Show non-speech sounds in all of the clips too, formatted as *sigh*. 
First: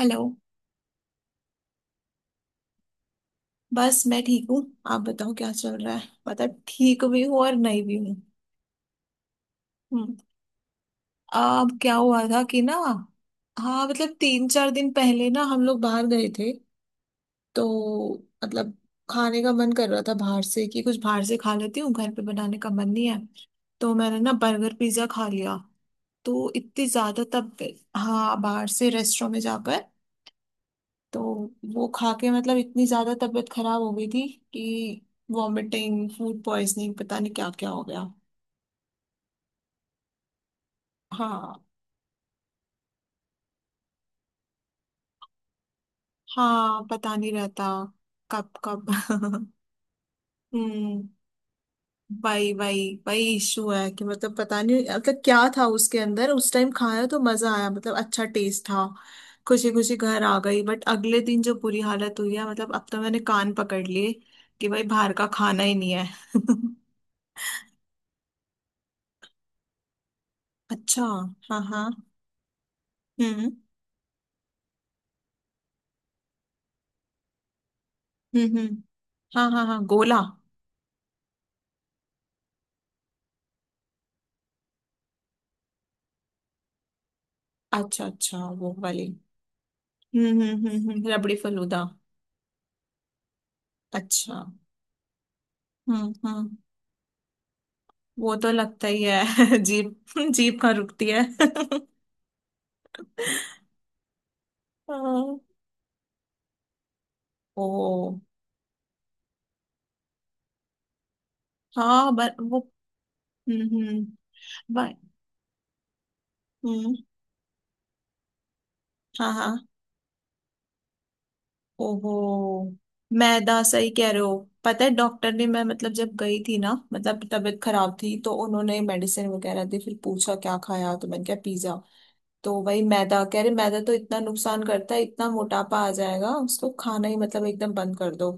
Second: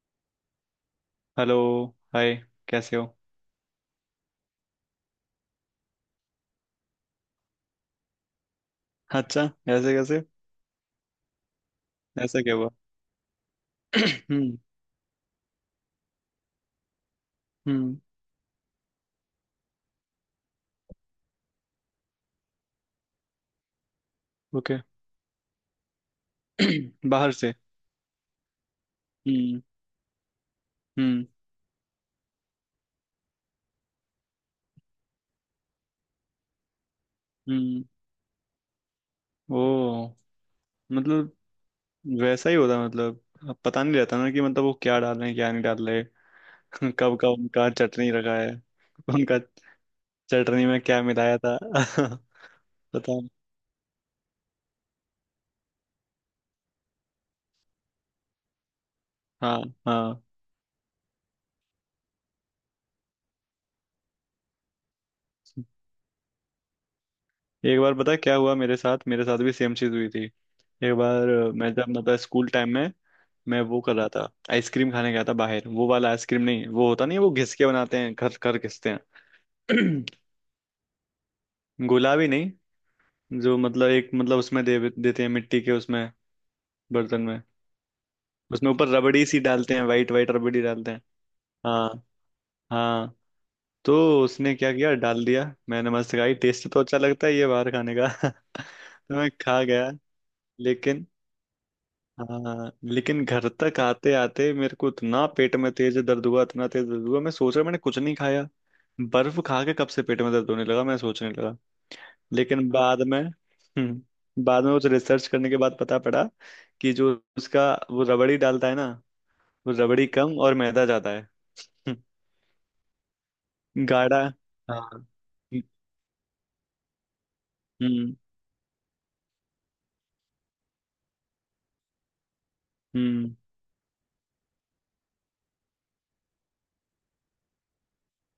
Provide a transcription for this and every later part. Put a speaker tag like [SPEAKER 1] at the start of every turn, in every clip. [SPEAKER 1] Hello.
[SPEAKER 2] Hello. Hi. कैसे हो।
[SPEAKER 1] बस मैं ठीक हूँ। आप बताओ क्या चल रहा है? पता ठीक भी हूँ और नहीं भी हूँ।
[SPEAKER 2] अच्छा। ऐसे
[SPEAKER 1] हम्म,
[SPEAKER 2] कैसे।
[SPEAKER 1] अब क्या हुआ
[SPEAKER 2] ऐसा
[SPEAKER 1] था
[SPEAKER 2] क्या
[SPEAKER 1] कि
[SPEAKER 2] हुआ।
[SPEAKER 1] ना। हाँ मतलब
[SPEAKER 2] *clears throat*
[SPEAKER 1] तीन
[SPEAKER 2] हम्म।
[SPEAKER 1] चार दिन पहले ना हम लोग बाहर गए थे।
[SPEAKER 2] हम्म।
[SPEAKER 1] तो मतलब खाने का मन कर रहा था बाहर से कि कुछ बाहर से खा लेती हूँ घर पे बनाने का मन नहीं है। तो मैंने ना बर्गर
[SPEAKER 2] ओके।
[SPEAKER 1] पिज्जा खा लिया। तो इतनी ज्यादा
[SPEAKER 2] बाहर से।
[SPEAKER 1] तब। हाँ बाहर से रेस्टोरेंट में
[SPEAKER 2] हम्म।
[SPEAKER 1] जाकर। तो
[SPEAKER 2] हम्म।
[SPEAKER 1] वो खा के मतलब इतनी ज्यादा तबीयत खराब हो गई थी कि वॉमिटिंग फूड पॉइजनिंग पता नहीं क्या क्या हो
[SPEAKER 2] हम्म।
[SPEAKER 1] गया।
[SPEAKER 2] ओ। मतलब,
[SPEAKER 1] हाँ
[SPEAKER 2] वैसा ही होता है। मतलब अब पता नहीं रहता ना कि मतलब वो क्या डाल रहे हैं, क्या नहीं डाल रहे।
[SPEAKER 1] हाँ
[SPEAKER 2] *laughs*
[SPEAKER 1] पता
[SPEAKER 2] कब का
[SPEAKER 1] नहीं रहता।
[SPEAKER 2] उनका चटनी रखा
[SPEAKER 1] कब
[SPEAKER 2] है।
[SPEAKER 1] कब
[SPEAKER 2] *laughs* उनका
[SPEAKER 1] *laughs*
[SPEAKER 2] चटनी में
[SPEAKER 1] हम्म।
[SPEAKER 2] क्या मिलाया था। *laughs*
[SPEAKER 1] वही वही।
[SPEAKER 2] पता
[SPEAKER 1] वही
[SPEAKER 2] नहीं।
[SPEAKER 1] इशू है कि मतलब पता नहीं मतलब क्या था उसके अंदर। उस टाइम खाया तो मजा आया मतलब अच्छा टेस्ट था।
[SPEAKER 2] हाँ,
[SPEAKER 1] खुशी खुशी घर
[SPEAKER 2] हाँ,
[SPEAKER 1] आ गई बट अगले दिन जो बुरी हालत हुई है मतलब अब तो मैंने कान पकड़ लिए कि भाई बाहर का खाना ही नहीं है। *laughs*
[SPEAKER 2] एक बार पता है क्या हुआ। मेरे साथ भी सेम चीज हुई थी एक
[SPEAKER 1] अच्छा।
[SPEAKER 2] बार।
[SPEAKER 1] हाँ
[SPEAKER 2] मैं जब
[SPEAKER 1] हाँ।
[SPEAKER 2] मतलब स्कूल टाइम में
[SPEAKER 1] हम्म
[SPEAKER 2] मैं वो कर रहा था, आइसक्रीम खाने गया था बाहर। वो वाला आइसक्रीम नहीं, वो होता नहीं है, वो घिस के बनाते हैं, घर घर
[SPEAKER 1] हम्म।
[SPEAKER 2] घिसते
[SPEAKER 1] हाँ हाँ हाँ
[SPEAKER 2] हैं।
[SPEAKER 1] गोला।
[SPEAKER 2] *clears throat* गुलाबी नहीं, जो मतलब एक मतलब उसमें दे देते हैं मिट्टी के उसमें बर्तन में।
[SPEAKER 1] अच्छा अच्छा
[SPEAKER 2] उसमें
[SPEAKER 1] वो
[SPEAKER 2] ऊपर
[SPEAKER 1] वाली।
[SPEAKER 2] रबड़ी सी डालते हैं, वाइट वाइट रबड़ी डालते हैं।
[SPEAKER 1] रबड़ी फलूदा।
[SPEAKER 2] हाँ, हाँ, तो
[SPEAKER 1] अच्छा।
[SPEAKER 2] उसने क्या किया, डाल दिया। मैंने मस्त खाई,
[SPEAKER 1] हम्म।
[SPEAKER 2] टेस्ट तो अच्छा लगता है ये बाहर खाने का।
[SPEAKER 1] वो तो
[SPEAKER 2] *laughs*
[SPEAKER 1] लगता ही
[SPEAKER 2] तो मैं
[SPEAKER 1] है
[SPEAKER 2] खा
[SPEAKER 1] *laughs*
[SPEAKER 2] गया,
[SPEAKER 1] जीप। जीप कहाँ
[SPEAKER 2] लेकिन
[SPEAKER 1] रुकती है *laughs*
[SPEAKER 2] हाँ, लेकिन घर तक आते आते मेरे को इतना
[SPEAKER 1] हाँ,
[SPEAKER 2] पेट में तेज दर्द हुआ, इतना तेज दर्द हुआ। मैं सोच रहा मैंने कुछ नहीं
[SPEAKER 1] ओ।
[SPEAKER 2] खाया, बर्फ खा के कब से पेट में दर्द होने लगा, मैं सोचने लगा।
[SPEAKER 1] हाँ वो।
[SPEAKER 2] लेकिन बाद में
[SPEAKER 1] हम्म।
[SPEAKER 2] हम्म, बाद में कुछ
[SPEAKER 1] बर-
[SPEAKER 2] रिसर्च करने के बाद पता पड़ा कि
[SPEAKER 1] हम्म।
[SPEAKER 2] जो उसका वो रबड़ी डालता है ना,
[SPEAKER 1] हाँ हाँ।
[SPEAKER 2] वो रबड़ी कम और मैदा ज्यादा है। हम्म,
[SPEAKER 1] ओहो। मैदा सही कह
[SPEAKER 2] गाढ़ा।
[SPEAKER 1] रहे हो। पता है
[SPEAKER 2] हाँ।
[SPEAKER 1] डॉक्टर ने मैं मतलब जब गई थी ना मतलब तबीयत खराब थी
[SPEAKER 2] हम्म।
[SPEAKER 1] तो उन्होंने मेडिसिन वगैरह दी फिर पूछा क्या खाया तो मैंने कहा पिज्जा। तो वही मैदा
[SPEAKER 2] हम्म।
[SPEAKER 1] कह रहे मैदा तो इतना नुकसान करता है इतना मोटापा आ जाएगा उसको खाना ही मतलब एकदम बंद कर दो।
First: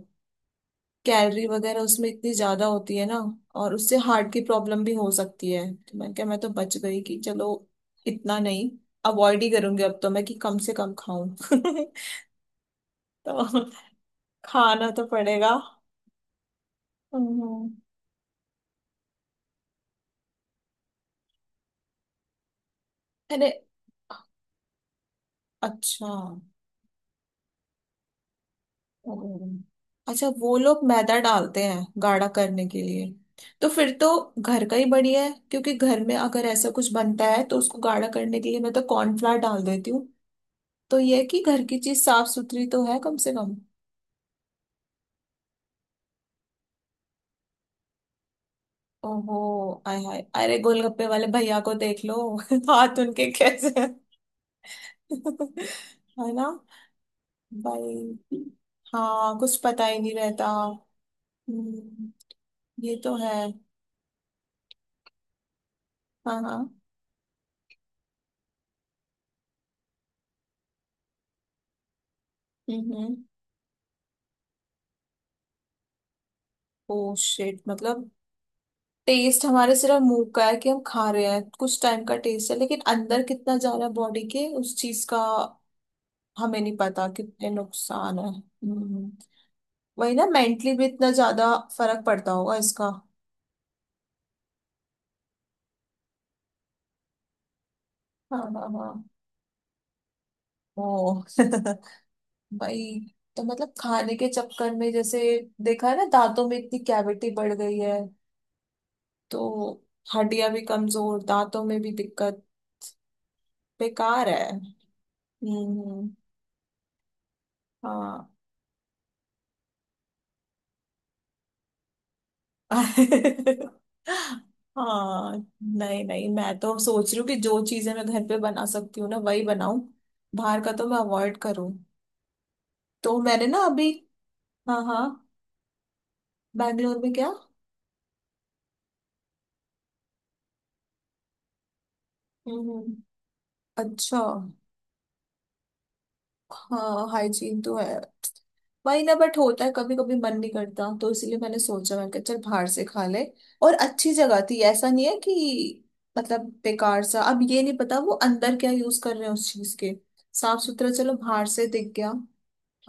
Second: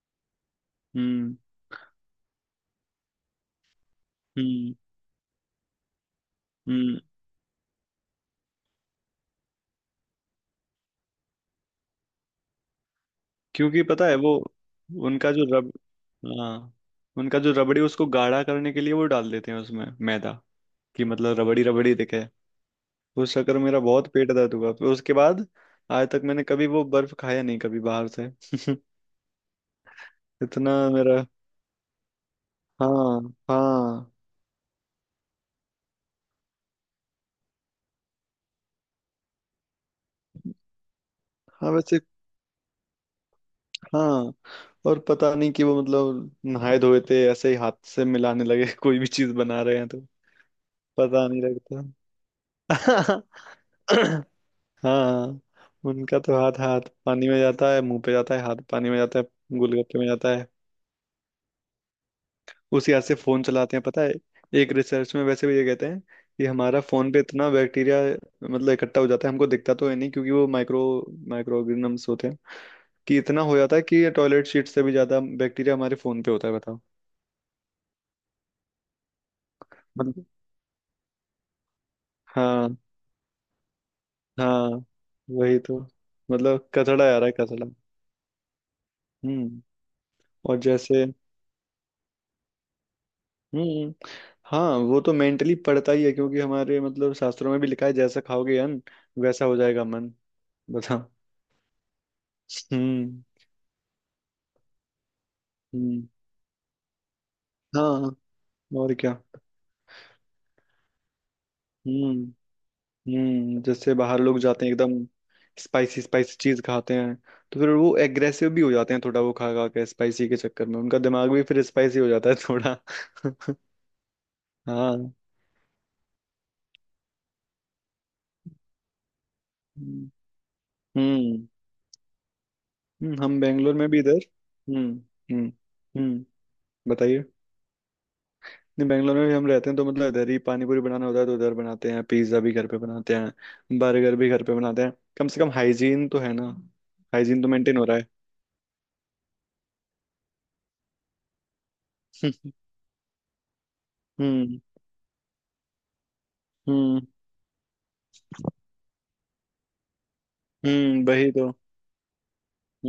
[SPEAKER 2] हम्म।
[SPEAKER 1] कैलोरी वगैरह उसमें इतनी ज्यादा होती है ना। और उससे हार्ट की
[SPEAKER 2] हम्म।
[SPEAKER 1] प्रॉब्लम भी हो सकती है तो मैंने कहा मैं तो बच गई
[SPEAKER 2] हम्म।
[SPEAKER 1] कि चलो इतना नहीं। अवॉइड ही करूंगी अब तो मैं कि कम से कम खाऊं *laughs* तो
[SPEAKER 2] क्योंकि पता है वो
[SPEAKER 1] खाना तो
[SPEAKER 2] उनका जो
[SPEAKER 1] पड़ेगा।
[SPEAKER 2] रब, हाँ, उनका जो
[SPEAKER 1] हम्म,
[SPEAKER 2] रबड़ी उसको गाढ़ा करने के लिए वो डाल देते हैं उसमें मैदा, कि मतलब रबड़ी रबड़ी दिखे। उस
[SPEAKER 1] अरे
[SPEAKER 2] चक्कर में मेरा बहुत पेट दर्द हुआ। फिर उसके बाद आज
[SPEAKER 1] अच्छा।
[SPEAKER 2] तक मैंने कभी वो बर्फ खाया नहीं, कभी बाहर से। *laughs*
[SPEAKER 1] ओह। अच्छा वो
[SPEAKER 2] इतना
[SPEAKER 1] लोग मैदा
[SPEAKER 2] मेरा।
[SPEAKER 1] डालते हैं गाढ़ा करने के लिए।
[SPEAKER 2] हाँ,
[SPEAKER 1] तो फिर तो
[SPEAKER 2] हाँ,
[SPEAKER 1] घर का ही बढ़िया है क्योंकि घर में अगर ऐसा कुछ बनता है तो उसको गाढ़ा करने के लिए मैं तो कॉर्नफ्लावर डाल देती हूँ। तो ये है कि घर
[SPEAKER 2] हाँ,
[SPEAKER 1] की
[SPEAKER 2] वैसे,
[SPEAKER 1] चीज साफ सुथरी तो है कम से कम।
[SPEAKER 2] हाँ। और पता नहीं कि वो मतलब नहाए धोए थे, ऐसे ही हाथ से मिलाने लगे *laughs* कोई भी चीज
[SPEAKER 1] ओहो
[SPEAKER 2] बना रहे हैं
[SPEAKER 1] आय
[SPEAKER 2] तो।
[SPEAKER 1] हाय अरे गोलगप्पे वाले
[SPEAKER 2] पता नहीं
[SPEAKER 1] भैया को
[SPEAKER 2] लगता।
[SPEAKER 1] देख लो *laughs* हाथ उनके कैसे हैं।
[SPEAKER 2] *laughs* हाँ,
[SPEAKER 1] *laughs*
[SPEAKER 2] उनका
[SPEAKER 1] है
[SPEAKER 2] तो
[SPEAKER 1] ना
[SPEAKER 2] हाथ, हाथ पानी में जाता है, मुंह पे जाता
[SPEAKER 1] भाई।
[SPEAKER 2] है, हाथ पानी में जाता
[SPEAKER 1] हाँ कुछ
[SPEAKER 2] है,
[SPEAKER 1] पता ही
[SPEAKER 2] गोलगप्पे में
[SPEAKER 1] नहीं
[SPEAKER 2] जाता
[SPEAKER 1] रहता।
[SPEAKER 2] है।
[SPEAKER 1] हम्म,
[SPEAKER 2] उसी
[SPEAKER 1] ये
[SPEAKER 2] हाथ से
[SPEAKER 1] तो है।
[SPEAKER 2] फोन चलाते हैं पता है। एक रिसर्च में वैसे भी ये कहते हैं
[SPEAKER 1] हाँ
[SPEAKER 2] कि
[SPEAKER 1] हाँ।
[SPEAKER 2] हमारा फोन पे इतना बैक्टीरिया मतलब इकट्ठा हो जाता है, हमको दिखता तो है नहीं, क्योंकि वो माइक्रो माइक्रो ऑर्गेनिजम्स होते हैं,
[SPEAKER 1] हम्म।
[SPEAKER 2] कि इतना हो जाता है कि टॉयलेट सीट से भी ज्यादा बैक्टीरिया हमारे फोन पे होता है, बताओ।
[SPEAKER 1] ओ शिट मतलब। टेस्ट हमारे सिर्फ मुंह
[SPEAKER 2] मतलब,
[SPEAKER 1] का है कि हम खा रहे हैं कुछ टाइम का टेस्ट है
[SPEAKER 2] हाँ,
[SPEAKER 1] लेकिन अंदर कितना जा रहा है बॉडी के
[SPEAKER 2] हाँ,
[SPEAKER 1] उस चीज का।
[SPEAKER 2] वही तो,
[SPEAKER 1] हमें
[SPEAKER 2] मतलब
[SPEAKER 1] नहीं
[SPEAKER 2] कचड़ा
[SPEAKER 1] पता
[SPEAKER 2] आ रहा है,
[SPEAKER 1] कितने
[SPEAKER 2] कचड़ा।
[SPEAKER 1] नुकसान है हम्म।
[SPEAKER 2] हम्म।
[SPEAKER 1] वही ना
[SPEAKER 2] और
[SPEAKER 1] मेंटली भी
[SPEAKER 2] जैसे,
[SPEAKER 1] इतना ज्यादा फर्क पड़ता होगा इसका।
[SPEAKER 2] हम्म, हाँ, वो तो मेंटली पड़ता ही है, क्योंकि हमारे मतलब शास्त्रों में भी लिखा है, जैसा
[SPEAKER 1] हाँ
[SPEAKER 2] खाओगे
[SPEAKER 1] हाँ
[SPEAKER 2] अन्न,
[SPEAKER 1] हाँ।
[SPEAKER 2] वैसा हो जाएगा मन, बताओ।
[SPEAKER 1] ओ *laughs* भाई।
[SPEAKER 2] हम्म।
[SPEAKER 1] तो मतलब खाने के चक्कर में जैसे देखा है ना
[SPEAKER 2] हम्म।
[SPEAKER 1] दांतों में इतनी कैविटी बढ़ गई है।
[SPEAKER 2] हाँ, और क्या।
[SPEAKER 1] तो हड्डियां भी कमजोर दांतों में भी
[SPEAKER 2] हम्म।
[SPEAKER 1] दिक्कत।
[SPEAKER 2] हम्म, जैसे बाहर
[SPEAKER 1] बेकार है।
[SPEAKER 2] लोग जाते हैं एकदम स्पाइसी
[SPEAKER 1] हम्म।
[SPEAKER 2] स्पाइसी चीज खाते हैं, तो फिर वो
[SPEAKER 1] हाँ
[SPEAKER 2] एग्रेसिव भी हो जाते हैं थोड़ा। वो खा खा के स्पाइसी के चक्कर में उनका दिमाग भी फिर स्पाइसी हो जाता है थोड़ा।
[SPEAKER 1] *laughs*
[SPEAKER 2] *laughs* हाँ।
[SPEAKER 1] हाँ नहीं नहीं मैं तो सोच रही हूँ कि जो चीजें मैं घर पे बना सकती हूँ ना वही बनाऊं।
[SPEAKER 2] हम्म।
[SPEAKER 1] बाहर का तो मैं अवॉइड
[SPEAKER 2] हम्म,
[SPEAKER 1] करूँ। तो
[SPEAKER 2] हम
[SPEAKER 1] मैंने ना
[SPEAKER 2] बेंगलोर
[SPEAKER 1] अभी।
[SPEAKER 2] में भी इधर।
[SPEAKER 1] हाँ
[SPEAKER 2] हम्म।
[SPEAKER 1] हाँ।
[SPEAKER 2] हम्म। हम्म।
[SPEAKER 1] बैंगलोर में
[SPEAKER 2] बताइए।
[SPEAKER 1] क्या?
[SPEAKER 2] नहीं, बेंगलोर में भी हम रहते हैं, तो मतलब इधर ही पानी पूरी बनाना होता है, तो उधर बनाते हैं, पिज्जा भी
[SPEAKER 1] हम्म
[SPEAKER 2] घर पे
[SPEAKER 1] हम्म,
[SPEAKER 2] बनाते हैं, बर्गर
[SPEAKER 1] अच्छा।
[SPEAKER 2] भी घर पे बनाते हैं। कम से कम हाइजीन तो है ना।
[SPEAKER 1] हाँ
[SPEAKER 2] हाइजीन तो
[SPEAKER 1] हाइजीन तो
[SPEAKER 2] मेंटेन हो रहा
[SPEAKER 1] है।
[SPEAKER 2] है।
[SPEAKER 1] वही ना बट होता है कभी कभी मन नहीं करता तो इसलिए मैंने सोचा मैं कि चल
[SPEAKER 2] *laughs*
[SPEAKER 1] बाहर से खा ले। और अच्छी जगह थी
[SPEAKER 2] हम्म।
[SPEAKER 1] ऐसा नहीं है कि मतलब
[SPEAKER 2] हम्म।
[SPEAKER 1] बेकार सा अब ये नहीं पता वो अंदर क्या यूज कर रहे हैं उस चीज के। साफ सुथरा
[SPEAKER 2] हम्म,
[SPEAKER 1] चलो
[SPEAKER 2] वही
[SPEAKER 1] बाहर
[SPEAKER 2] तो।
[SPEAKER 1] से दिख गया।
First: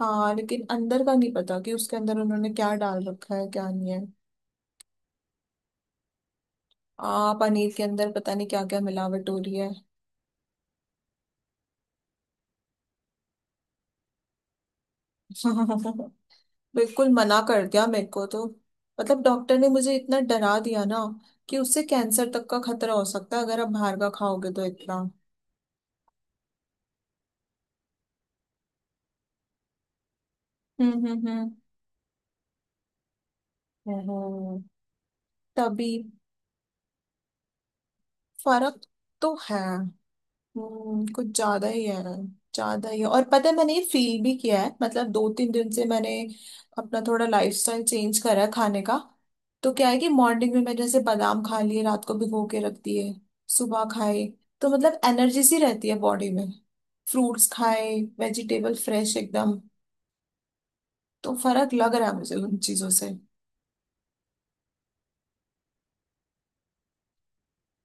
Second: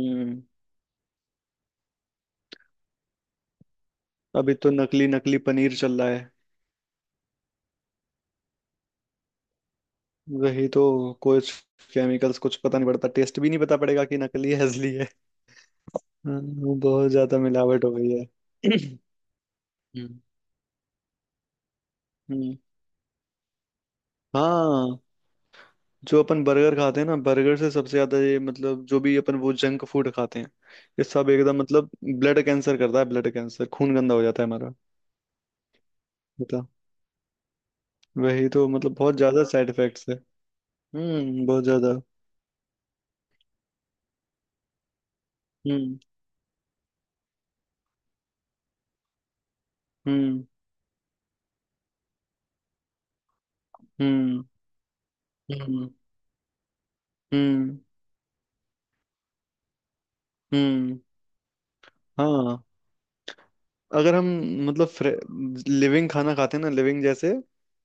[SPEAKER 1] हाँ लेकिन अंदर का नहीं पता कि उसके अंदर उन्होंने क्या डाल रखा है क्या नहीं है।
[SPEAKER 2] अभी तो नकली नकली पनीर चल रहा है।
[SPEAKER 1] आ पनीर के अंदर पता नहीं क्या क्या मिलावट हो रही है।
[SPEAKER 2] वही तो। कुछ केमिकल्स कुछ, पता नहीं पड़ता, टेस्ट भी नहीं पता पड़ेगा कि नकली है असली है।
[SPEAKER 1] *laughs* बिल्कुल
[SPEAKER 2] बहुत ज्यादा
[SPEAKER 1] मना कर
[SPEAKER 2] मिलावट
[SPEAKER 1] दिया
[SPEAKER 2] हो
[SPEAKER 1] मेरे
[SPEAKER 2] गई
[SPEAKER 1] को
[SPEAKER 2] है।
[SPEAKER 1] तो। मतलब डॉक्टर ने मुझे इतना
[SPEAKER 2] हम्म।
[SPEAKER 1] डरा दिया ना कि उससे कैंसर तक
[SPEAKER 2] हम्म।
[SPEAKER 1] का खतरा हो सकता है अगर आप बाहर का खाओगे तो
[SPEAKER 2] हाँ,
[SPEAKER 1] इतना।
[SPEAKER 2] जो अपन बर्गर खाते हैं ना, बर्गर से सबसे ज्यादा ये मतलब जो भी अपन वो जंक फूड खाते हैं, ये
[SPEAKER 1] हम्म
[SPEAKER 2] सब
[SPEAKER 1] हम्म
[SPEAKER 2] एकदम मतलब ब्लड कैंसर करता है। ब्लड कैंसर, खून
[SPEAKER 1] हम्म
[SPEAKER 2] गंदा हो जाता है
[SPEAKER 1] हम्म।
[SPEAKER 2] हमारा।
[SPEAKER 1] तभी।
[SPEAKER 2] बता, वही तो,
[SPEAKER 1] फर्क
[SPEAKER 2] मतलब बहुत
[SPEAKER 1] तो
[SPEAKER 2] ज्यादा
[SPEAKER 1] है।
[SPEAKER 2] साइड इफेक्ट्स है।
[SPEAKER 1] कुछ
[SPEAKER 2] हम्म, बहुत
[SPEAKER 1] ज्यादा ही
[SPEAKER 2] ज्यादा।
[SPEAKER 1] है। ज्यादा ही है और पता है मैंने ये फील भी किया है मतलब दो तीन दिन से
[SPEAKER 2] हम्म।
[SPEAKER 1] मैंने अपना थोड़ा लाइफस्टाइल चेंज करा है खाने का। तो क्या है कि
[SPEAKER 2] हम्म।
[SPEAKER 1] मॉर्निंग में मैंने जैसे बादाम खा लिए रात को भिगो के रख दिए सुबह खाए।
[SPEAKER 2] हम्म।
[SPEAKER 1] तो मतलब एनर्जी सी रहती
[SPEAKER 2] हम्म।
[SPEAKER 1] है बॉडी में फ्रूट्स
[SPEAKER 2] हम्म।
[SPEAKER 1] खाए वेजिटेबल फ्रेश एकदम।
[SPEAKER 2] हम्म।
[SPEAKER 1] तो फर्क लग रहा है मुझे उन
[SPEAKER 2] हाँ,
[SPEAKER 1] चीजों से।
[SPEAKER 2] अगर हम मतलब लिविंग खाना खाते हैं ना, लिविंग जैसे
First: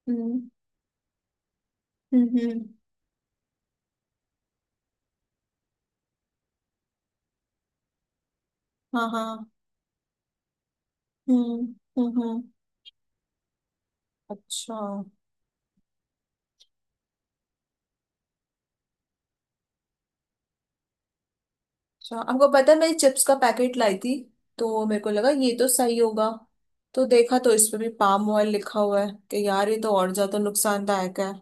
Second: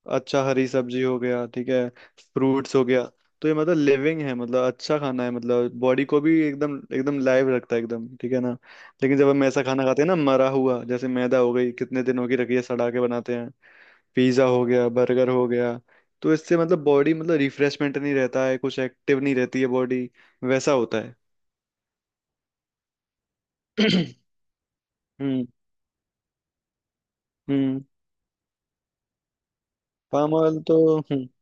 [SPEAKER 1] हम्म
[SPEAKER 2] अच्छा हरी सब्जी हो गया, ठीक है,
[SPEAKER 1] हम्म हम्म,
[SPEAKER 2] फ्रूट्स हो गया, तो ये मतलब लिविंग है, मतलब अच्छा खाना है, मतलब बॉडी को भी एकदम एकदम लाइव रखता है, एकदम ठीक है ना।
[SPEAKER 1] हाँ
[SPEAKER 2] लेकिन जब हम
[SPEAKER 1] हाँ।
[SPEAKER 2] ऐसा खाना खाते हैं ना, मरा हुआ, जैसे मैदा हो
[SPEAKER 1] हम्म
[SPEAKER 2] गई, कितने
[SPEAKER 1] हम्म
[SPEAKER 2] दिनों की
[SPEAKER 1] हम्म,
[SPEAKER 2] रखी है, सड़ा के बनाते हैं, पिज्ज़ा हो
[SPEAKER 1] अच्छा
[SPEAKER 2] गया, बर्गर हो गया, तो इससे मतलब बॉडी मतलब रिफ्रेशमेंट नहीं रहता है, कुछ एक्टिव नहीं रहती है बॉडी, वैसा होता है।
[SPEAKER 1] अच्छा। आपको पता है मैं चिप्स का पैकेट लाई थी।
[SPEAKER 2] *clears throat*
[SPEAKER 1] तो मेरे को लगा
[SPEAKER 2] हम्म।
[SPEAKER 1] ये तो सही होगा। तो देखा तो इस पे
[SPEAKER 2] हम्म।
[SPEAKER 1] भी पाम ऑयल लिखा हुआ है कि यार ये तो और
[SPEAKER 2] पाम
[SPEAKER 1] ज्यादा
[SPEAKER 2] ऑयल तो
[SPEAKER 1] नुकसानदायक
[SPEAKER 2] हम्म,
[SPEAKER 1] है।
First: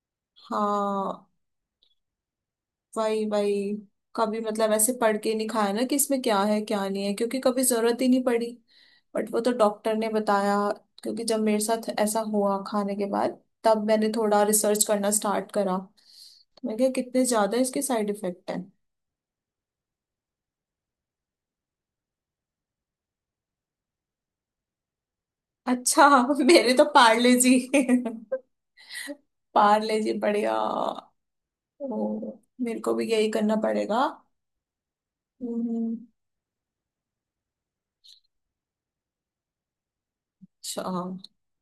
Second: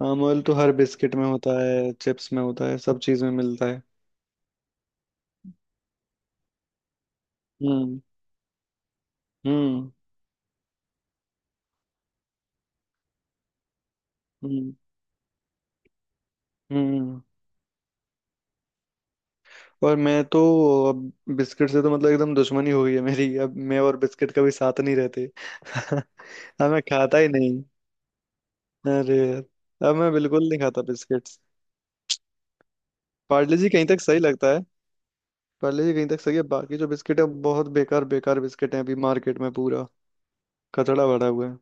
[SPEAKER 2] पाम ऑयल तो हर बिस्किट में
[SPEAKER 1] हाँ
[SPEAKER 2] होता है, चिप्स में होता है, सब चीज
[SPEAKER 1] भाई
[SPEAKER 2] में
[SPEAKER 1] भाई।
[SPEAKER 2] मिलता है।
[SPEAKER 1] कभी मतलब ऐसे पढ़ के नहीं खाया ना कि इसमें क्या है क्या नहीं है क्योंकि कभी जरूरत
[SPEAKER 2] हम्म।
[SPEAKER 1] ही नहीं पड़ी। बट वो तो
[SPEAKER 2] हम्म।
[SPEAKER 1] डॉक्टर ने बताया क्योंकि जब मेरे साथ ऐसा हुआ खाने के बाद तब मैंने थोड़ा
[SPEAKER 2] हम्म।
[SPEAKER 1] रिसर्च करना स्टार्ट करा तो मैं क्या
[SPEAKER 2] हम्म।
[SPEAKER 1] कितने ज्यादा इसके साइड इफेक्ट हैं।
[SPEAKER 2] और मैं तो अब बिस्किट से तो मतलब एकदम दुश्मनी हो गई है मेरी, अब मैं और बिस्किट कभी साथ नहीं रहते। *laughs*
[SPEAKER 1] अच्छा *laughs*
[SPEAKER 2] अब
[SPEAKER 1] मेरे
[SPEAKER 2] मैं
[SPEAKER 1] तो
[SPEAKER 2] खाता ही
[SPEAKER 1] पार्ले जी
[SPEAKER 2] नहीं।
[SPEAKER 1] *laughs*
[SPEAKER 2] अरे यार, अब
[SPEAKER 1] पार्ले
[SPEAKER 2] मैं
[SPEAKER 1] जी
[SPEAKER 2] बिल्कुल
[SPEAKER 1] बढ़िया।
[SPEAKER 2] नहीं खाता बिस्किट्स।
[SPEAKER 1] ओ, मेरे को भी यही करना
[SPEAKER 2] पार्ले जी कहीं तक
[SPEAKER 1] पड़ेगा।
[SPEAKER 2] सही लगता है। पार्ले जी
[SPEAKER 1] हम्म,
[SPEAKER 2] कहीं तक सही है, बाकी जो बिस्किट है बहुत बेकार बेकार बिस्किट है अभी मार्केट में, पूरा
[SPEAKER 1] अच्छा।
[SPEAKER 2] कचड़ा भरा हुआ है।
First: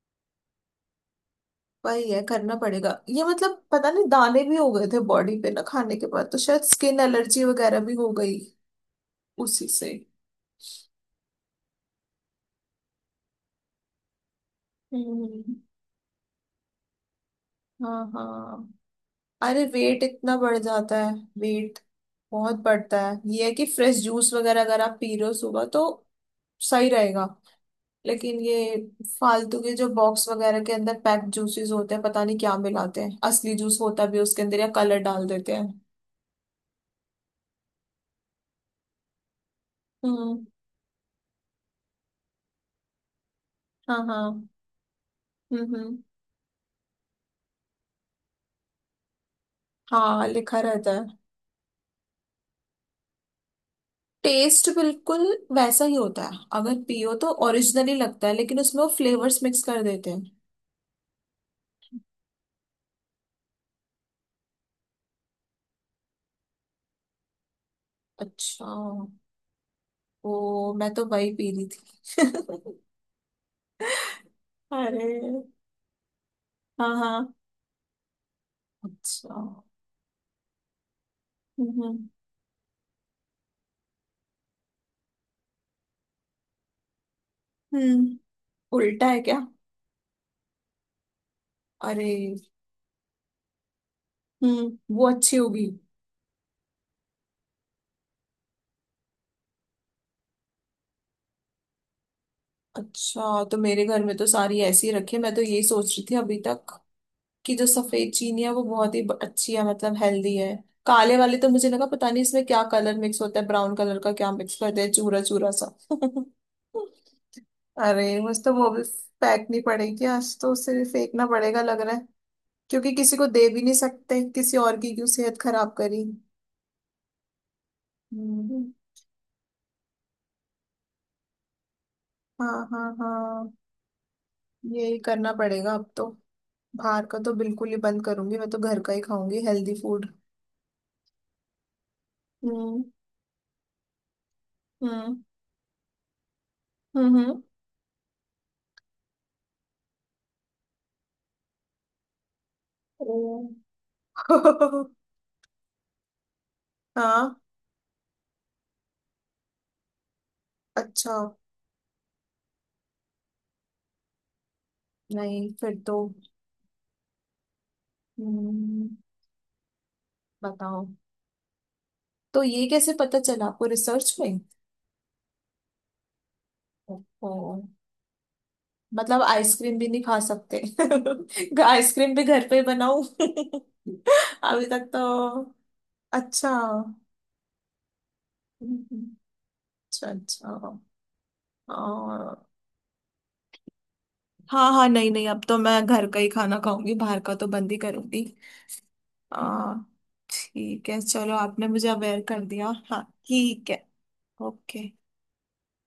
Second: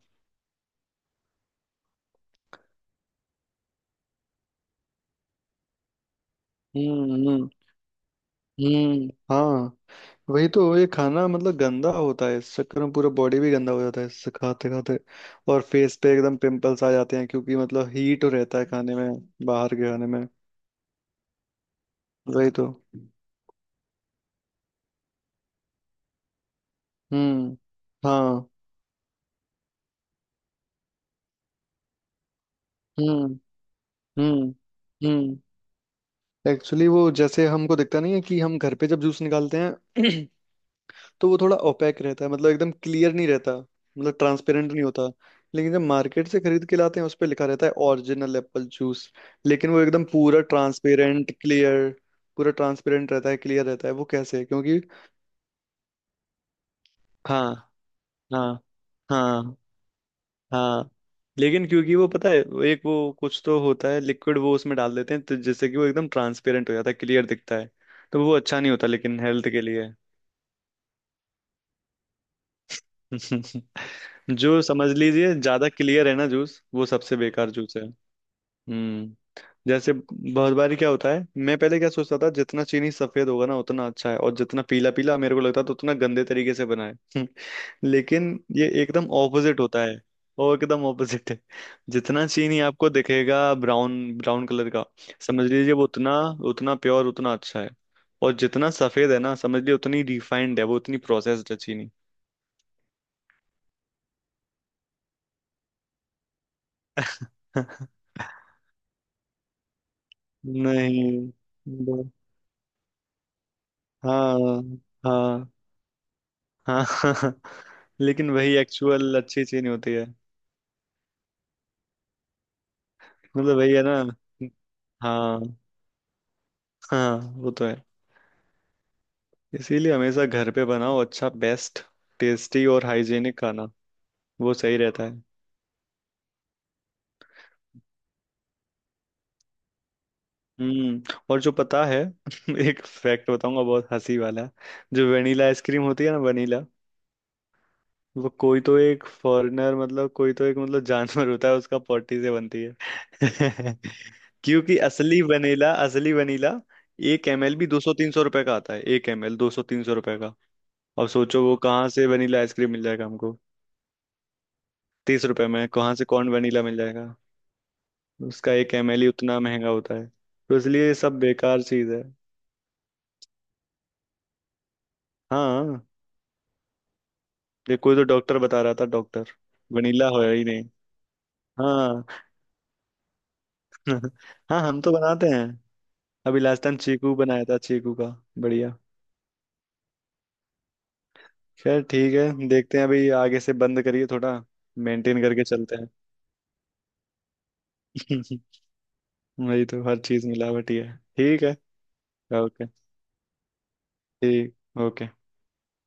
[SPEAKER 1] वही है करना पड़ेगा ये मतलब पता नहीं दाने भी हो गए थे बॉडी पे ना खाने के बाद तो शायद स्किन
[SPEAKER 2] हम्म।
[SPEAKER 1] एलर्जी
[SPEAKER 2] हम्म।
[SPEAKER 1] वगैरह भी हो गई
[SPEAKER 2] हम्म।
[SPEAKER 1] उसी
[SPEAKER 2] हाँ,
[SPEAKER 1] से।
[SPEAKER 2] वही तो, ये खाना मतलब गंदा होता है, इस चक्कर में पूरा बॉडी भी गंदा हो जाता है इससे, खाते खाते।
[SPEAKER 1] हम्म
[SPEAKER 2] और फेस पे एकदम पिंपल्स आ जाते हैं, क्योंकि मतलब
[SPEAKER 1] हाँ
[SPEAKER 2] हीट रहता है
[SPEAKER 1] हाँ।
[SPEAKER 2] खाने में,
[SPEAKER 1] अरे
[SPEAKER 2] बाहर के
[SPEAKER 1] वेट
[SPEAKER 2] खाने में।
[SPEAKER 1] इतना बढ़ जाता है वेट
[SPEAKER 2] वही
[SPEAKER 1] बहुत
[SPEAKER 2] तो।
[SPEAKER 1] बढ़ता है ये है कि फ्रेश जूस वगैरह अगर आप पी रहे हो सुबह तो सही रहेगा।
[SPEAKER 2] हम्म।
[SPEAKER 1] लेकिन
[SPEAKER 2] हाँ।
[SPEAKER 1] ये फालतू के जो बॉक्स वगैरह के अंदर पैक्ड जूसेस होते हैं पता नहीं क्या मिलाते हैं
[SPEAKER 2] हम्म।
[SPEAKER 1] असली जूस होता भी है उसके
[SPEAKER 2] हम्म।
[SPEAKER 1] अंदर या कलर डाल
[SPEAKER 2] हम्म,
[SPEAKER 1] देते हैं।
[SPEAKER 2] एक्चुअली वो जैसे हमको दिखता नहीं है कि हम घर पे जब जूस निकालते हैं,
[SPEAKER 1] हम्म
[SPEAKER 2] *clears throat* तो वो थोड़ा ओपेक रहता है, मतलब एकदम क्लियर नहीं रहता,
[SPEAKER 1] हाँ
[SPEAKER 2] मतलब
[SPEAKER 1] हाँ
[SPEAKER 2] ट्रांसपेरेंट नहीं होता। लेकिन जब
[SPEAKER 1] हम्म।
[SPEAKER 2] मार्केट से खरीद के लाते हैं, उस पर लिखा रहता है ओरिजिनल एप्पल जूस, लेकिन वो एकदम
[SPEAKER 1] हाँ
[SPEAKER 2] पूरा
[SPEAKER 1] लिखा रहता है।
[SPEAKER 2] ट्रांसपेरेंट क्लियर, पूरा ट्रांसपेरेंट रहता है, क्लियर रहता है, वो कैसे,
[SPEAKER 1] टेस्ट
[SPEAKER 2] क्योंकि
[SPEAKER 1] बिल्कुल वैसा ही होता है अगर पियो तो
[SPEAKER 2] हाँ,
[SPEAKER 1] ओरिजिनली लगता है लेकिन
[SPEAKER 2] हाँ,
[SPEAKER 1] उसमें वो फ्लेवर्स
[SPEAKER 2] हाँ,
[SPEAKER 1] मिक्स कर देते हैं।
[SPEAKER 2] हाँ, लेकिन क्योंकि वो पता है वो एक वो कुछ तो होता है लिक्विड, वो उसमें डाल देते हैं, तो जिससे कि वो एकदम ट्रांसपेरेंट हो जाता है, क्लियर दिखता है। तो वो अच्छा नहीं
[SPEAKER 1] अच्छा
[SPEAKER 2] होता लेकिन हेल्थ के लिए।
[SPEAKER 1] ओ मैं तो वही पी रही थी
[SPEAKER 2] *laughs*
[SPEAKER 1] *laughs*
[SPEAKER 2] जो समझ
[SPEAKER 1] अरे
[SPEAKER 2] लीजिए ज्यादा क्लियर है ना जूस, वो
[SPEAKER 1] हाँ
[SPEAKER 2] सबसे
[SPEAKER 1] हाँ।
[SPEAKER 2] बेकार जूस है। हम्म।
[SPEAKER 1] अच्छा।
[SPEAKER 2] जैसे बहुत बार क्या होता है, मैं पहले
[SPEAKER 1] हम्म
[SPEAKER 2] क्या
[SPEAKER 1] हम्म
[SPEAKER 2] सोचता था, जितना चीनी सफेद होगा ना, उतना अच्छा है, और जितना पीला पीला मेरे को लगता था उतना गंदे तरीके से बना है। *laughs*
[SPEAKER 1] हम्म,
[SPEAKER 2] लेकिन ये
[SPEAKER 1] उल्टा
[SPEAKER 2] एकदम
[SPEAKER 1] है क्या?
[SPEAKER 2] ऑपोजिट होता है, और एकदम ऑपोजिट है।
[SPEAKER 1] अरे।
[SPEAKER 2] जितना चीनी आपको दिखेगा ब्राउन ब्राउन कलर का,
[SPEAKER 1] वो अच्छी
[SPEAKER 2] समझ
[SPEAKER 1] होगी।
[SPEAKER 2] लीजिए वो उतना, उतना प्योर, उतना अच्छा है। और जितना सफेद है ना, समझ लीजिए उतनी रिफाइंड है, वो उतनी प्रोसेस्ड है चीनी।
[SPEAKER 1] अच्छा तो मेरे घर में तो सारी ऐसी रखी है मैं तो यही सोच रही थी अभी तक कि जो
[SPEAKER 2] *laughs*
[SPEAKER 1] सफेद चीनी है वो बहुत ही अच्छी है मतलब हेल्दी है। काले
[SPEAKER 2] नहीं,
[SPEAKER 1] वाले तो मुझे लगा
[SPEAKER 2] ब-
[SPEAKER 1] पता नहीं इसमें क्या कलर मिक्स होता है ब्राउन कलर का क्या मिक्स
[SPEAKER 2] हाँ,
[SPEAKER 1] करते हैं चूरा
[SPEAKER 2] हाँ,
[SPEAKER 1] चूरा सा
[SPEAKER 2] हाँ।
[SPEAKER 1] *laughs*
[SPEAKER 2] *laughs*
[SPEAKER 1] अरे
[SPEAKER 2] लेकिन
[SPEAKER 1] मुझे तो
[SPEAKER 2] वही
[SPEAKER 1] वो भी
[SPEAKER 2] एक्चुअल अच्छी चीज
[SPEAKER 1] फेंकनी
[SPEAKER 2] नहीं होती
[SPEAKER 1] पड़ेगी
[SPEAKER 2] है।
[SPEAKER 1] आज तो उसे भी फेंकना पड़ेगा लग रहा है क्योंकि किसी को दे
[SPEAKER 2] मतलब
[SPEAKER 1] भी
[SPEAKER 2] वही
[SPEAKER 1] नहीं
[SPEAKER 2] है ना।
[SPEAKER 1] सकते किसी और की क्यों सेहत
[SPEAKER 2] हाँ,
[SPEAKER 1] खराब करी।
[SPEAKER 2] हाँ, वो तो है।
[SPEAKER 1] हम्म,
[SPEAKER 2] इसीलिए हमेशा घर पे बनाओ, अच्छा बेस्ट
[SPEAKER 1] हाँ
[SPEAKER 2] टेस्टी और
[SPEAKER 1] हाँ
[SPEAKER 2] हाइजीनिक
[SPEAKER 1] हाँ
[SPEAKER 2] खाना, वो सही
[SPEAKER 1] यही
[SPEAKER 2] रहता है।
[SPEAKER 1] करना पड़ेगा अब तो। बाहर का तो बिल्कुल ही बंद करूंगी मैं तो घर का ही खाऊंगी हेल्दी फूड।
[SPEAKER 2] हम्म। और जो पता है *laughs*
[SPEAKER 1] हम्म
[SPEAKER 2] एक फैक्ट बताऊंगा, बहुत हंसी वाला। जो
[SPEAKER 1] हम्म
[SPEAKER 2] वनीला आइसक्रीम होती है ना, वनीला,
[SPEAKER 1] हम्म।
[SPEAKER 2] वो कोई तो एक फॉरेनर मतलब कोई तो एक मतलब जानवर होता है, उसका पॉटी से बनती है।
[SPEAKER 1] ओ
[SPEAKER 2] *laughs* क्योंकि
[SPEAKER 1] *laughs*
[SPEAKER 2] असली वनीला, असली वनीला
[SPEAKER 1] हाँ।
[SPEAKER 2] 1 ML भी 200-300 रुपए का आता है। एक एमएल 200-300 रुपए का। अब
[SPEAKER 1] अच्छा।
[SPEAKER 2] सोचो वो कहाँ से वनीला आइसक्रीम मिल जाएगा हमको, 30 रुपए
[SPEAKER 1] नहीं
[SPEAKER 2] में
[SPEAKER 1] फिर
[SPEAKER 2] कहाँ
[SPEAKER 1] तो।
[SPEAKER 2] से कौन वनीला मिल जाएगा। उसका
[SPEAKER 1] हम्म,
[SPEAKER 2] 1 ML ही उतना महंगा होता है। तो
[SPEAKER 1] बताओ
[SPEAKER 2] इसलिए ये सब बेकार चीज है।
[SPEAKER 1] तो ये कैसे पता चला आपको रिसर्च में?
[SPEAKER 2] हाँ,
[SPEAKER 1] ओ
[SPEAKER 2] ये कोई तो डॉक्टर बता रहा था,
[SPEAKER 1] मतलब
[SPEAKER 2] डॉक्टर।
[SPEAKER 1] आइसक्रीम भी नहीं
[SPEAKER 2] वनीला
[SPEAKER 1] खा
[SPEAKER 2] हो ही
[SPEAKER 1] सकते।
[SPEAKER 2] नहीं।
[SPEAKER 1] *laughs*
[SPEAKER 2] हाँ।
[SPEAKER 1] आइसक्रीम भी घर पे बनाऊं
[SPEAKER 2] *laughs*
[SPEAKER 1] *laughs*
[SPEAKER 2] हाँ,
[SPEAKER 1] अभी
[SPEAKER 2] हम
[SPEAKER 1] तक
[SPEAKER 2] तो बनाते हैं।
[SPEAKER 1] तो।
[SPEAKER 2] अभी
[SPEAKER 1] अच्छा
[SPEAKER 2] लास्ट टाइम चीकू बनाया था, चीकू का। बढ़िया।
[SPEAKER 1] अच्छा अच्छा।
[SPEAKER 2] खैर ठीक
[SPEAKER 1] आ,
[SPEAKER 2] है, देखते हैं, अभी आगे से बंद करिए थोड़ा,
[SPEAKER 1] हाँ हाँ नहीं
[SPEAKER 2] मेंटेन
[SPEAKER 1] नहीं अब
[SPEAKER 2] करके
[SPEAKER 1] तो मैं
[SPEAKER 2] चलते हैं।
[SPEAKER 1] घर का ही खाना खाऊंगी बाहर का तो बंद ही करूंगी।
[SPEAKER 2] *laughs* वही
[SPEAKER 1] आ,
[SPEAKER 2] तो, हर चीज मिलावटी
[SPEAKER 1] ठीक
[SPEAKER 2] है।
[SPEAKER 1] है चलो
[SPEAKER 2] ठीक है।
[SPEAKER 1] आपने मुझे अवेयर कर
[SPEAKER 2] ओके।
[SPEAKER 1] दिया हाँ ठीक है।
[SPEAKER 2] ठीक।
[SPEAKER 1] ओके।
[SPEAKER 2] ओके।